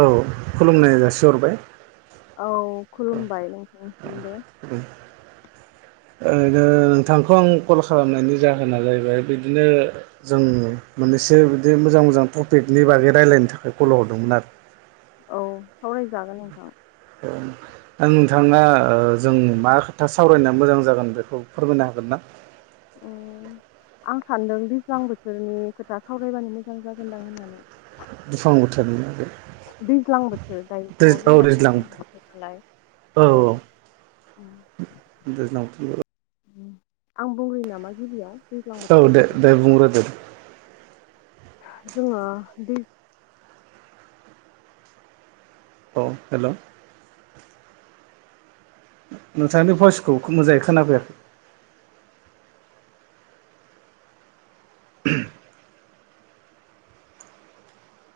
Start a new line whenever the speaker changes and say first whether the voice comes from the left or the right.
right: औ खुलुमनाय जासिहरबाय
left: औ खुलुमबाय [unintelligible]
right: ओरैनो नोंथांखौ आं कल खालामनायनि जाहोना जाहैबाय बिदिनो जों मोननैसो बिदि मोजां मोजां टपिकनि बागै रायलायनो थाखाय कल हरदोंमोन आरो
left: औ सावरायजागोन नोंथां
right: [unintelligible] नोंथांआ ओ जों मा खोथा सावरायना मोजां जागोन बेखौ [inaudible]
left: उम आं सानदों दैज्लां बोथोरनि खोथा सावरायबानो मोजां जागोनदां होननानै
right: दुफां बोथोरनि औ दैज्लां बोथोर
left: [inaudible]
right: औ
left: [inaudible]
right: [inaudible]
left: [inaudible]
right: औ
left: बोथोरनि
right: दे
left: बागै
right: दे बुंग्रो दो
left: [inaudible]
right: अ हेलौ नोंथांनि भयसखौ मोजाङै खोनाफैयाखै [inaudible]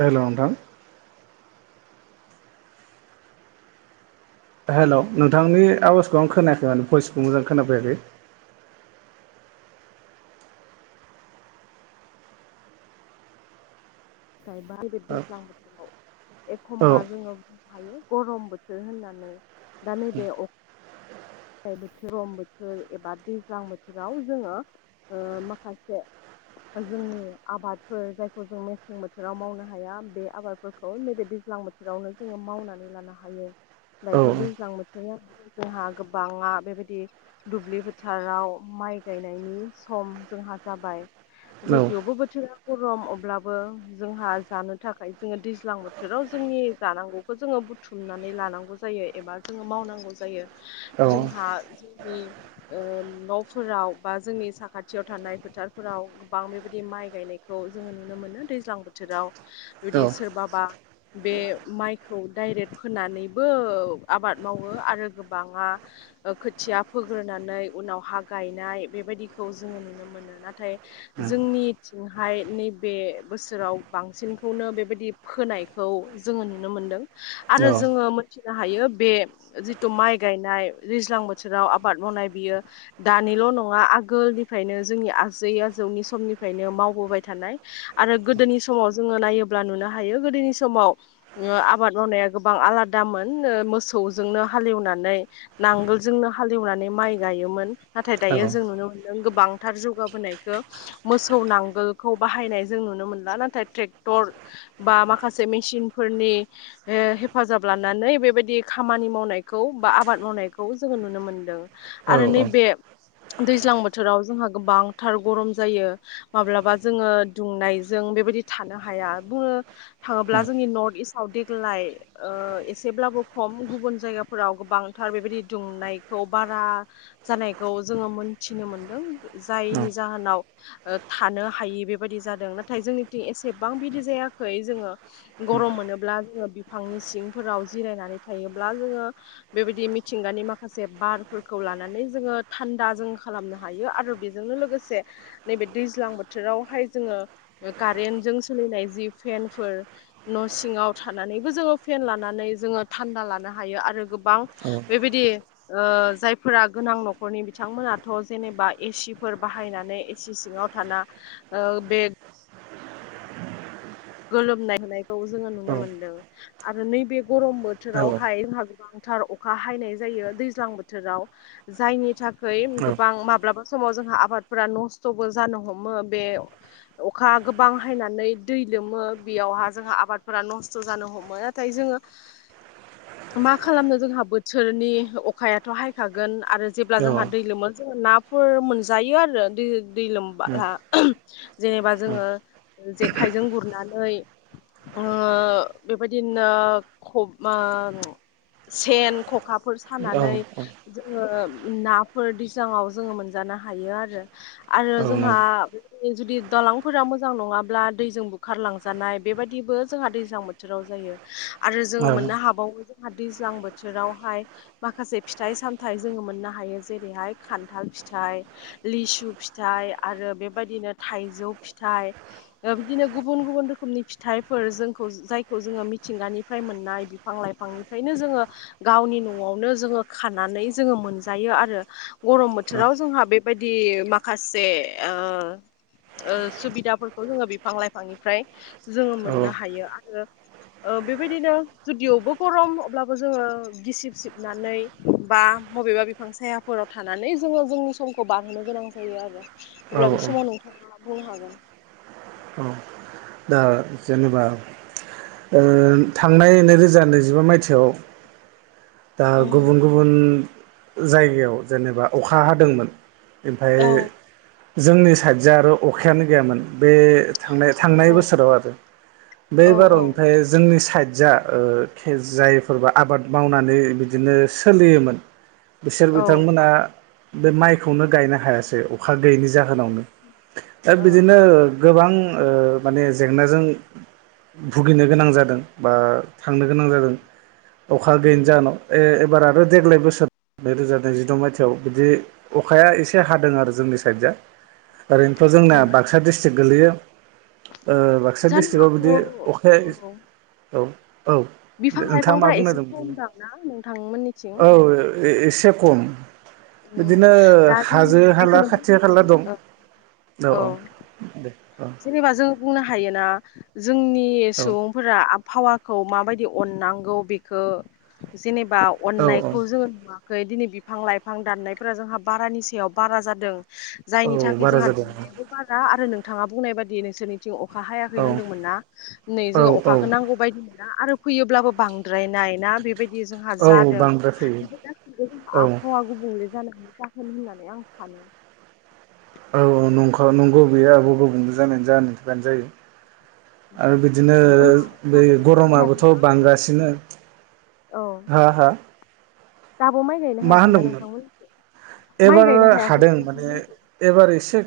right: हेलौ नोंथां हेलौ नोंथांनि आवाजखौ आं खोनायाखै माने भयसखौ मोजां खोनाफैयाखै [inaudible]
left: [unintelligible] हायो
right: औ नंगौ औ
left: गरम बोथोर होननानै दा नैबे अख गरम बोथोर एबा दैज्लां बोथोराव जोङो ओ माखासे जोंनि आबादफोर जायखौ जों मेसें बोथोराव मावनो हाया बे आबादफोरखौ नैबे दै ज्लां बोथोरावनो जोङो मावनानै लानो हायो दायोथ' दैज्लां बोथोर जोंहा गोबांआ बेबायदि दुब्लि फोथाराव माइ गायनायनि सम जोंहा जाबाय [unintelligible] गरम अब्लाबो जोंहा जानो थाखाय जोङो दैज्लां बोथोराव जोंनि जानांगौखौ जोङो बुथुमनानै लानांगौ जायो एबा जोङो मावनांगौ जायो जोंहा जोंनि ओ न'फोराव बा जोंनि साखाथियाव थानाय फोथारफोराव गोबां बेबायदि माइ गायनायखौ जोङो नुनो मोनो दैज्लां बोथोराव बिदि सोरबाबा बे माइखौ दाइरेक्ट फोनानैबो आबाद मावो आरो गोबाङा ओ खोथिया फोग्रोनानै उनाव हा गायनाय बेबायदिखौ जोङो नुनो मोनो नाथाय जोंनिथिंहाय नैबे बोसोराव बांसिनखौनो बेबायदि खोनायखौ जोङो नुनो मोनदों आरो जोङो मोनथिनो हायो बे जिथु माइ गायनाय दैज्लां बोथोराव आबाद मावनाय बियो दानिल' नङा आगोलनिफ्रायनो जोंनि आजै आजौनि समनिफ्रायनो मावबोबाय थानाय आरो गोदोनि समाव जोङो नायोब्ला नुनो हायो गोदोनि समाव आबाद मावनाया गोबां आलादामोन मोसौजोंनो हालेवना नै नांगोलजोंनो हालेवनानै माइ गायोमोन नाथाय दायो जों नुनो मोन गोबांथार जौगाबोनायखौ मोसौ नांगोलखौ बाहायनाय जों नुनो मोनला नाथाय बा माखासे मेसिनफोरनि हे हेफाजाब लानानै बेबायदि खामानि मावनाय खौ बा आबाद मावनायखौ जोङो नुनो मोनदों आरो नैबे दैज्लां बोथोराव जोंहा गोबांथार गरम जायो माब्लाबा जोङो दुंनायजों बे बेबायदि थानो हाया बोओ जोंनि नर्थइस्थआव देग्लाय ओ एसेब्लाबो खम गुबन जायगायाव फोराव गोबांथार बेबायदि दुंनायखौ बारा जानायखौ जोंङो मोनथिनो मोनदों जायनि जाहोनाव ओ थानो हायि बेबायादि जादों नाथाय जोंनिथिं एसेबां बिदि जाया खै जोंङो गरम मोनोब्ला जोंङो बिफांनि सिंफोराव जिरायनानै थायोब्ला जोंङो बेबायदि मिथिंगानि माखासे बारफोरखौ लानानै जोंङो थान्दा जों खालामनो हायो आरो बेजोंनो लोगोसे नैबे दैज्लां बोथोरावहाय जोंङो कारेन्टजों सोलिनाय जि फेन फोर न' सिङाव थानानैबो जोंङो फेन लानानै जोंङो थान्दा लानो हायो आरो बां बेबायदि ओ जायफोरा गोनां न'खरनि बिथांमोनाथ' जेनेबा एसिफोर बाहायनानै एसि सिङाव थाना ओ बे गोलोमनाय होनायखौ जोंङो नुनो मोनदों आरो नैबे [unintelligible] थार अखा हायनाय जायो दैज्लां बोथोराव जायनि थाखा खै गोबां माब्लाबा समाव जों हा आबादफोरा नस्थ'बो जानो हमो बे अखा गोबां हायनानै दै लोमो बेयावहा जोंहा आबादफोरा नस्थ' जानो हमो नाथाय जोंङो मा खालामनो जोंहा बोथोरनि अखायाथ' हायखागोन आरो जेब्ला जोंहा दै लोमो जों नाफोर मोनजायो आरो दै दै लोमबाला जेनेबा जोंङो जेखाइजों गुरनानै। बेबायदिनो ख'सेन ख' खाफोर सानानै जोङो नाफोर दैज्लांआव जोङो मोनजानो हायो आरो। आरो जोंहा जुदि दालांफोरा मोजां नङाब्ला दैजों बु खारलांजानाय बेबायदिबो जोंहा दैज्लां बोथोराव जायो आरो जोङो
right: औ
left: मोननो हाबावो जे दैज्लां बोथोरावहाय माखासे फिथाइ सामथायाइ जोङो मोननो हायो जेरैहाय खान्थाल फि फिथाय लिसु फिथाइ आरो बेबायदिनो थाइजौ फिथाइ ओ बिदिनो गुबुन गुबुन रोखोमनि फिथाइफोर जोंखौ जायखौ जोङो मिथिंगानिफ्राय मोननाय बिफां लाइफांनिफ्रायनो जोङो गावनि न'आवनो जोङो खानानै जोङो मोनजायो आरो गरम
right: औ औ
left: बोथोराव जोङो हा बेबायदि माखासे ओ-ओ सुबिदाफोरखौ जोङो बिफां लाइ फांनिफ्राय जोङो मोननो हायो आरो ओ बेबायदिनो जुदियावबो गरम अब्लाबो जोङो गिसिब सिबनानै बा बबेबा बिफां सायाफोराव थानानै जोङो जोंनि समखौ बारहोनो गोनां जायो आरो। अब्ला बे समाव नोंथाङा बुंनो हागोन।
right: दा जेनेबा थांनाय नैरोजा नैजिबा मायथाइयाव दा गुबुन
left: उम
right: गुबुन जायगायाव जेनेबा अखा हादोंमोन ओमफाय
left: औ
right: जोंनि साइतजो आरो अखायानो गैयामोन बे
left: औ
right: थनाय--थांनाय बोसोराव आरो बे
left: औ
right: बाराव
left: औ
right: ओमफ्राय जोंनि साइद जा ओ खे जायफोरब आबाद मावनानै बिदिनो सोलियोमोन बिसोर
left: औ ओ
right: बिथांमोना बे माइखौनो गायनो हायासै। अखा गैयैनि जाहोनावनो दा
left: ओ
right: बिदिनो
left: उम
right: गोबां ओ माने जेंनाजों भुगिनो गोनां जादों बा थांनो गोनां जादों अखा गैयैन ए एबार आरो देग्लाय बोसोर नैरोजा नैजिद' मायथाइयाव बिदि अखाया एसे हादों आरो जोंनि साइद जा। ओरैनोथ
left: उम
right: जोंना बाक्सा डिस्ट्रिक गोलैयो ओ बाक्सा
left: जानो
right: डिस्ट्रिकआव बिदि
left: हागौ
right: अखाया
left: औ
right: औ औ
left: बिफां
right: नोंथाङा मा
left: लाइफांफोरा एसे
right: बुंनायदों
left: खमदां ना नोंथांमोननिथिं
right: औ ए- एसे खम।
left: उम
right: बिदिनो
left: दा जोंनो
right: हाजो हाला
left: बेखौनो
right: खाथि
left: बुंनो
right: खााला
left: हायो
right: दं।
left: ओ
right: औ औ दे। औ
left: जेनेबा जों बुंनो हायोना जोंनि
right: औ
left: सुबुंफोरा आ बहावाखौ माबायदि अननांगौ बेखौ जेनेबा
right: औ औ
left: अननायखौ जोङो नुवा खै दिनै बिफां-लाइफां दाननायफोरा जोंहा बारानि सायाव बारा जादों,
right: औ
left: जायनि थाखाय
right: बारा
left: जोंहा
right: जादों
left: दुंनायाबो बारा आरो नोंथाङा बुंनाय बादि नोंसोरनिथिं अ अखा हायाखै
right: औ
left: होन्दोंमोन ना। नै
right: औ
left: जोङो
right: औ
left: अखाखौ नांगौ बायदि मो ना आरो फैयोब्लाबो बांद्रायनाय ना बेबायदि जोंहा
right: औ
left: जादों
right: बांद्राय फैयो
left: बेफोर गासिबो
right: औ
left: आबहावा गुबुंले जाना जाहोन होननानै आं सानो
right: औ औ नंखा नंगौ गैया आबहावा गुबुंले जानायनि जाहोननि थाखायनो जायो। आरो बिदिनो
left: होमबा
right: बे
left: दाबो नायनो
right: गरमाबोथ'
left: हायाखैना नोंथांमोनथिं
right: बांगासिनो
left: औ
right: हा हा
left: दाबो माइ गायनो
right: मा
left: हायाखैना
right: होनदोंमोन
left: नोंथांमोननिथिं? माइ
right: एबार
left: गायनो हायाखैना
right: हादों माने
left: नोंथांमोननिथिं?
right: एबार एसे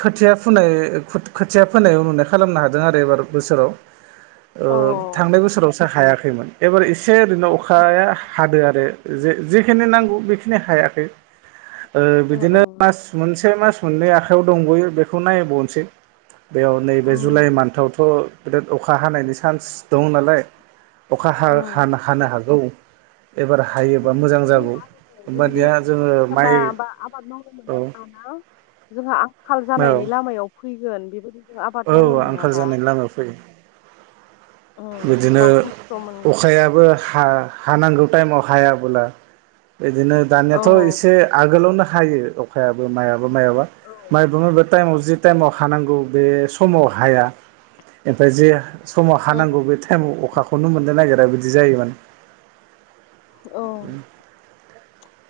right: खोथिया फुनो खोथिया फोनाय उरुनाय खालामनो हादों आरो एबार बोसोराव। ओ थांनाय बोसोरावसो हायाखैमोन एबार एस से ओरैनो
left: औ
right: अखाया हादों आरो जेखिनि नांगौ बेखिनि हायाखै। ओ
left: अ
right: बिदिनो मास मोनसे मास मोननै आखाइयाव दंबायो बेखौ नायबावनोसै। बेयाव नैबे जुलाइ मान्थावथ' बिराद अखा हानायनि चान्स दं नालाय। अखा हा हा हानो हागौ। एबार हायोबा मोजां जागौ होमबानिया जोङो माइ
left: बा बा आबाद मावनो मोनाबानो जोंहा आंखाल
right: औ औ
left: जानायनि लामायाव। फैगोन बेबायदि जों आबाद
right: औ
left: मावनो
right: आंखाल
left: मोनाबा
right: जानायनि लामायाव फैगोन।
left: उम
right: बिदिनो
left: गोबां खस्थ' मोनगोन
right: अखायाबो हा हानांगौ। गौ टाइमाव हायाबोला बिदिनो
left: औ
right: दानियाथ' एसे आगोलावनो। हायो अखायाबो माइयाबो माइयाबा
left: औ
right: [unintelligible] टाइमाव जे टाइमाव हानांगौ बे समाव हाया, ओमफ्राय जि समाव हानांगौ। बे टाइमाव अखाखौनो मोननो नागिरा बिदि जायो माने
left: औ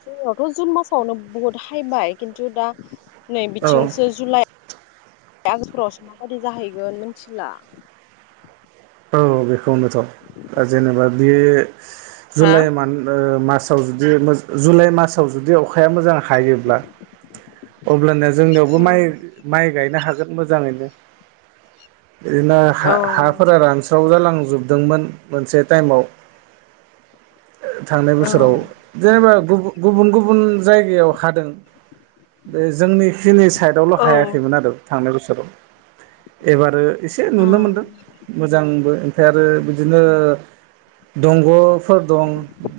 left: जोंनावथ' जुन मासावनो बुहुत हायबाय खिन्थु दा नै
right: औ
left: बिथिंसो जुलाइ बे आगोस्टफोरावसो माबादि जाहैगोन मिथिला
right: औ बेखौनोथ' जेनेबा बे
left: हा
right: जुलाइ मान्ट ओ मा साव जुदि जुलाइ मासाव जुदि अखाया मोजां। हायोब्ला अब्लाना जोंनियावबो माइ
left: उम
right: माइ गायनो हागोन। मोजाङैनो बिदिनो
left: औ
right: हा हा रानस्राव जालांजोबदोंमोन मोनसे टाइमाव थांनाय
left: औ
right: बोसोराव जेनेबा गुबुन गुबुन। जायगायाव हादों बे जोंनिखिनि साइदआवल' हायाखैमोन
left: उम
right: आरो थांनाय बोसो राव एबारो एसे
left: अ
right: नुनो मोनदों। मोजांबो ओमफ्राय आरो बिदिनो दंग'फोर दं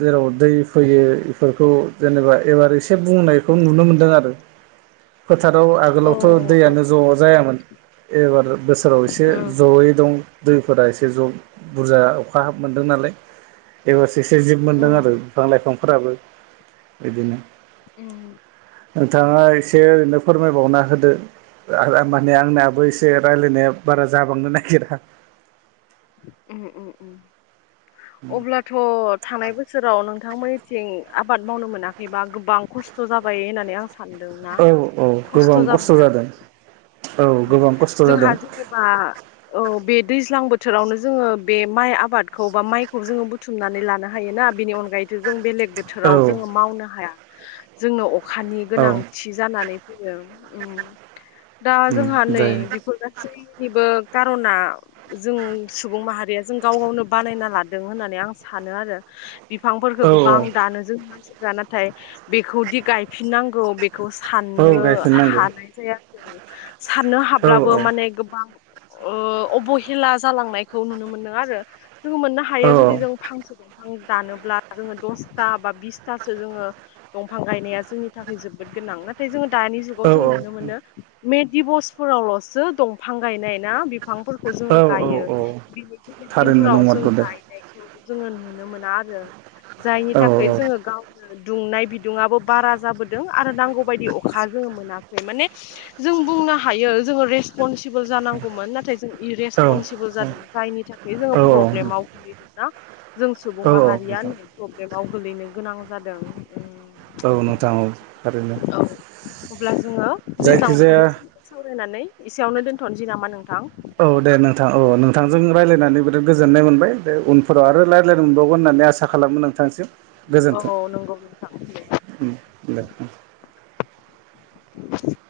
right: जेराव दै फैयो बेफोरखौ जेनेबा एबार एसे बुंनायखौ नुनो मोनदों आरो। फोथाराव आगोलावथ'
left: उम
right: दैयानो ज' जायामोन एबार बोसोराव एसे
left: उम
right: जयै दं दैफोरा, एसे ज' बुरजा अखा हाब मोनदों नालाय। एबारसो एसे जिब मोनदों आरो बिफां लाइफांफोराबो बिदिनो।
left: उम
right: नोंथाङा एसे ओरैनो फोरमायबावना होदो माने आंनियाबो एसे रायलायनाया बारा जाबांनो नागिरा।
left: उम उम उम अब्लाथ' थांनाय बोसोराव नों नोंथां मोननिथिं आबाद मावनो मोनाखैबा गोबां खस्थ' जाबाय होननानै आं सा सानदोंना
right: औ औ गोबां
left: खस्थ' जाबायदां?
right: जादों औ
left: ओ
right: गोबां खस्थ' जादों
left: जोंहा जेनेबा औ बे दैज्लां बोथोरावनो जोङो बे माइ आबादखौ बा माइखौ जोङो बुथुमनानै लानो हायोना बेनि अनगायै जों बेलेग
right: औ
left: बोथोराव जोङो मावनो हाया जोंनो अखानि
right: औ
left: गोनांथि जानानै उम दा
right: उम
left: जोंहा नै
right: जायो
left: बेफोर गासैनिबो खार'ना जों सुबुं माहारिया जों गाव गावनो बानायना लादों होननानै आं सानो आरो। बिफां फोरखौ
right: औ
left: गोबां दानो जों मानसिफोरा नाथाय बेखौदि गायफिननांगौ बे खौ
right: औ औ
left: साननो
right: गायफिननांगौ
left: हानाय जायासै साननो
right: औ
left: हाब्लाबो माने गोबां अ अबहेला जालांनायखौ नुनो मोनदों आरो। जोङो मोननो
right: औ
left: हायो जुदि जों फांसे दं फां दानोब्ला जोङो दसथा बा बिसथासो जोङो दंफां गायनाया जोंनि थाखाय जोबोद गो गोनां नाथाय जोङो दानि जुाव
right: औ
left: जोंड़ो नुनो मोनो मे दिबसफोरावल'सो दंफां गायनाय ना? बिफांफोरखौ जोङो
right: औ औ
left: गायो
right: औ
left: बिनि बेलेग
right: थारैनो
left: दिनफोराव जों
right: नंमारगौ दे
left: गायनायखौ जोङो नुनो मोना आरो जायनि
right: औ
left: थाखाय जोङो गावनो दुंनाय बिदुङआबो बारा जाबोदों आरो नांगौ बायदि अखा जोङो मोनाखै माने जों बुंनो हायो जोङो रेस रेसपनसिबोल जानांगौमोन नाथाय जों
right: औ
left: इरेसपनसिबोल जादों जायनि थाखाय जोङो प्रब्लेमाव गोलैदों ना? जों सुबुं
right: औ
left: माहारिया
right: नोंथां
left: नै प्रब्लेमाव गोलैनो गोनां जादों।
right: औ नोंथां औ थारैनो
left: औ अब्ला जोङो दैज्लां बोथोर
right: जायखिजाया
left: सोरनि स्दै सावरायनानै एसेयावनो दोनथ'नोसै नामा नोंथां?
right: औ दे नोंथां औ नोंथांजों रायज्लायनानै बिराद गोजोननाय मोनबाय दे उनफोराव आरो रायज्लायनो मोनबावगोन होननानै आसा खालामो नोंथांसिम। गोजोन्थों
left: औ नंगौ नोंथां दे
right: दे।
left: [inaudible]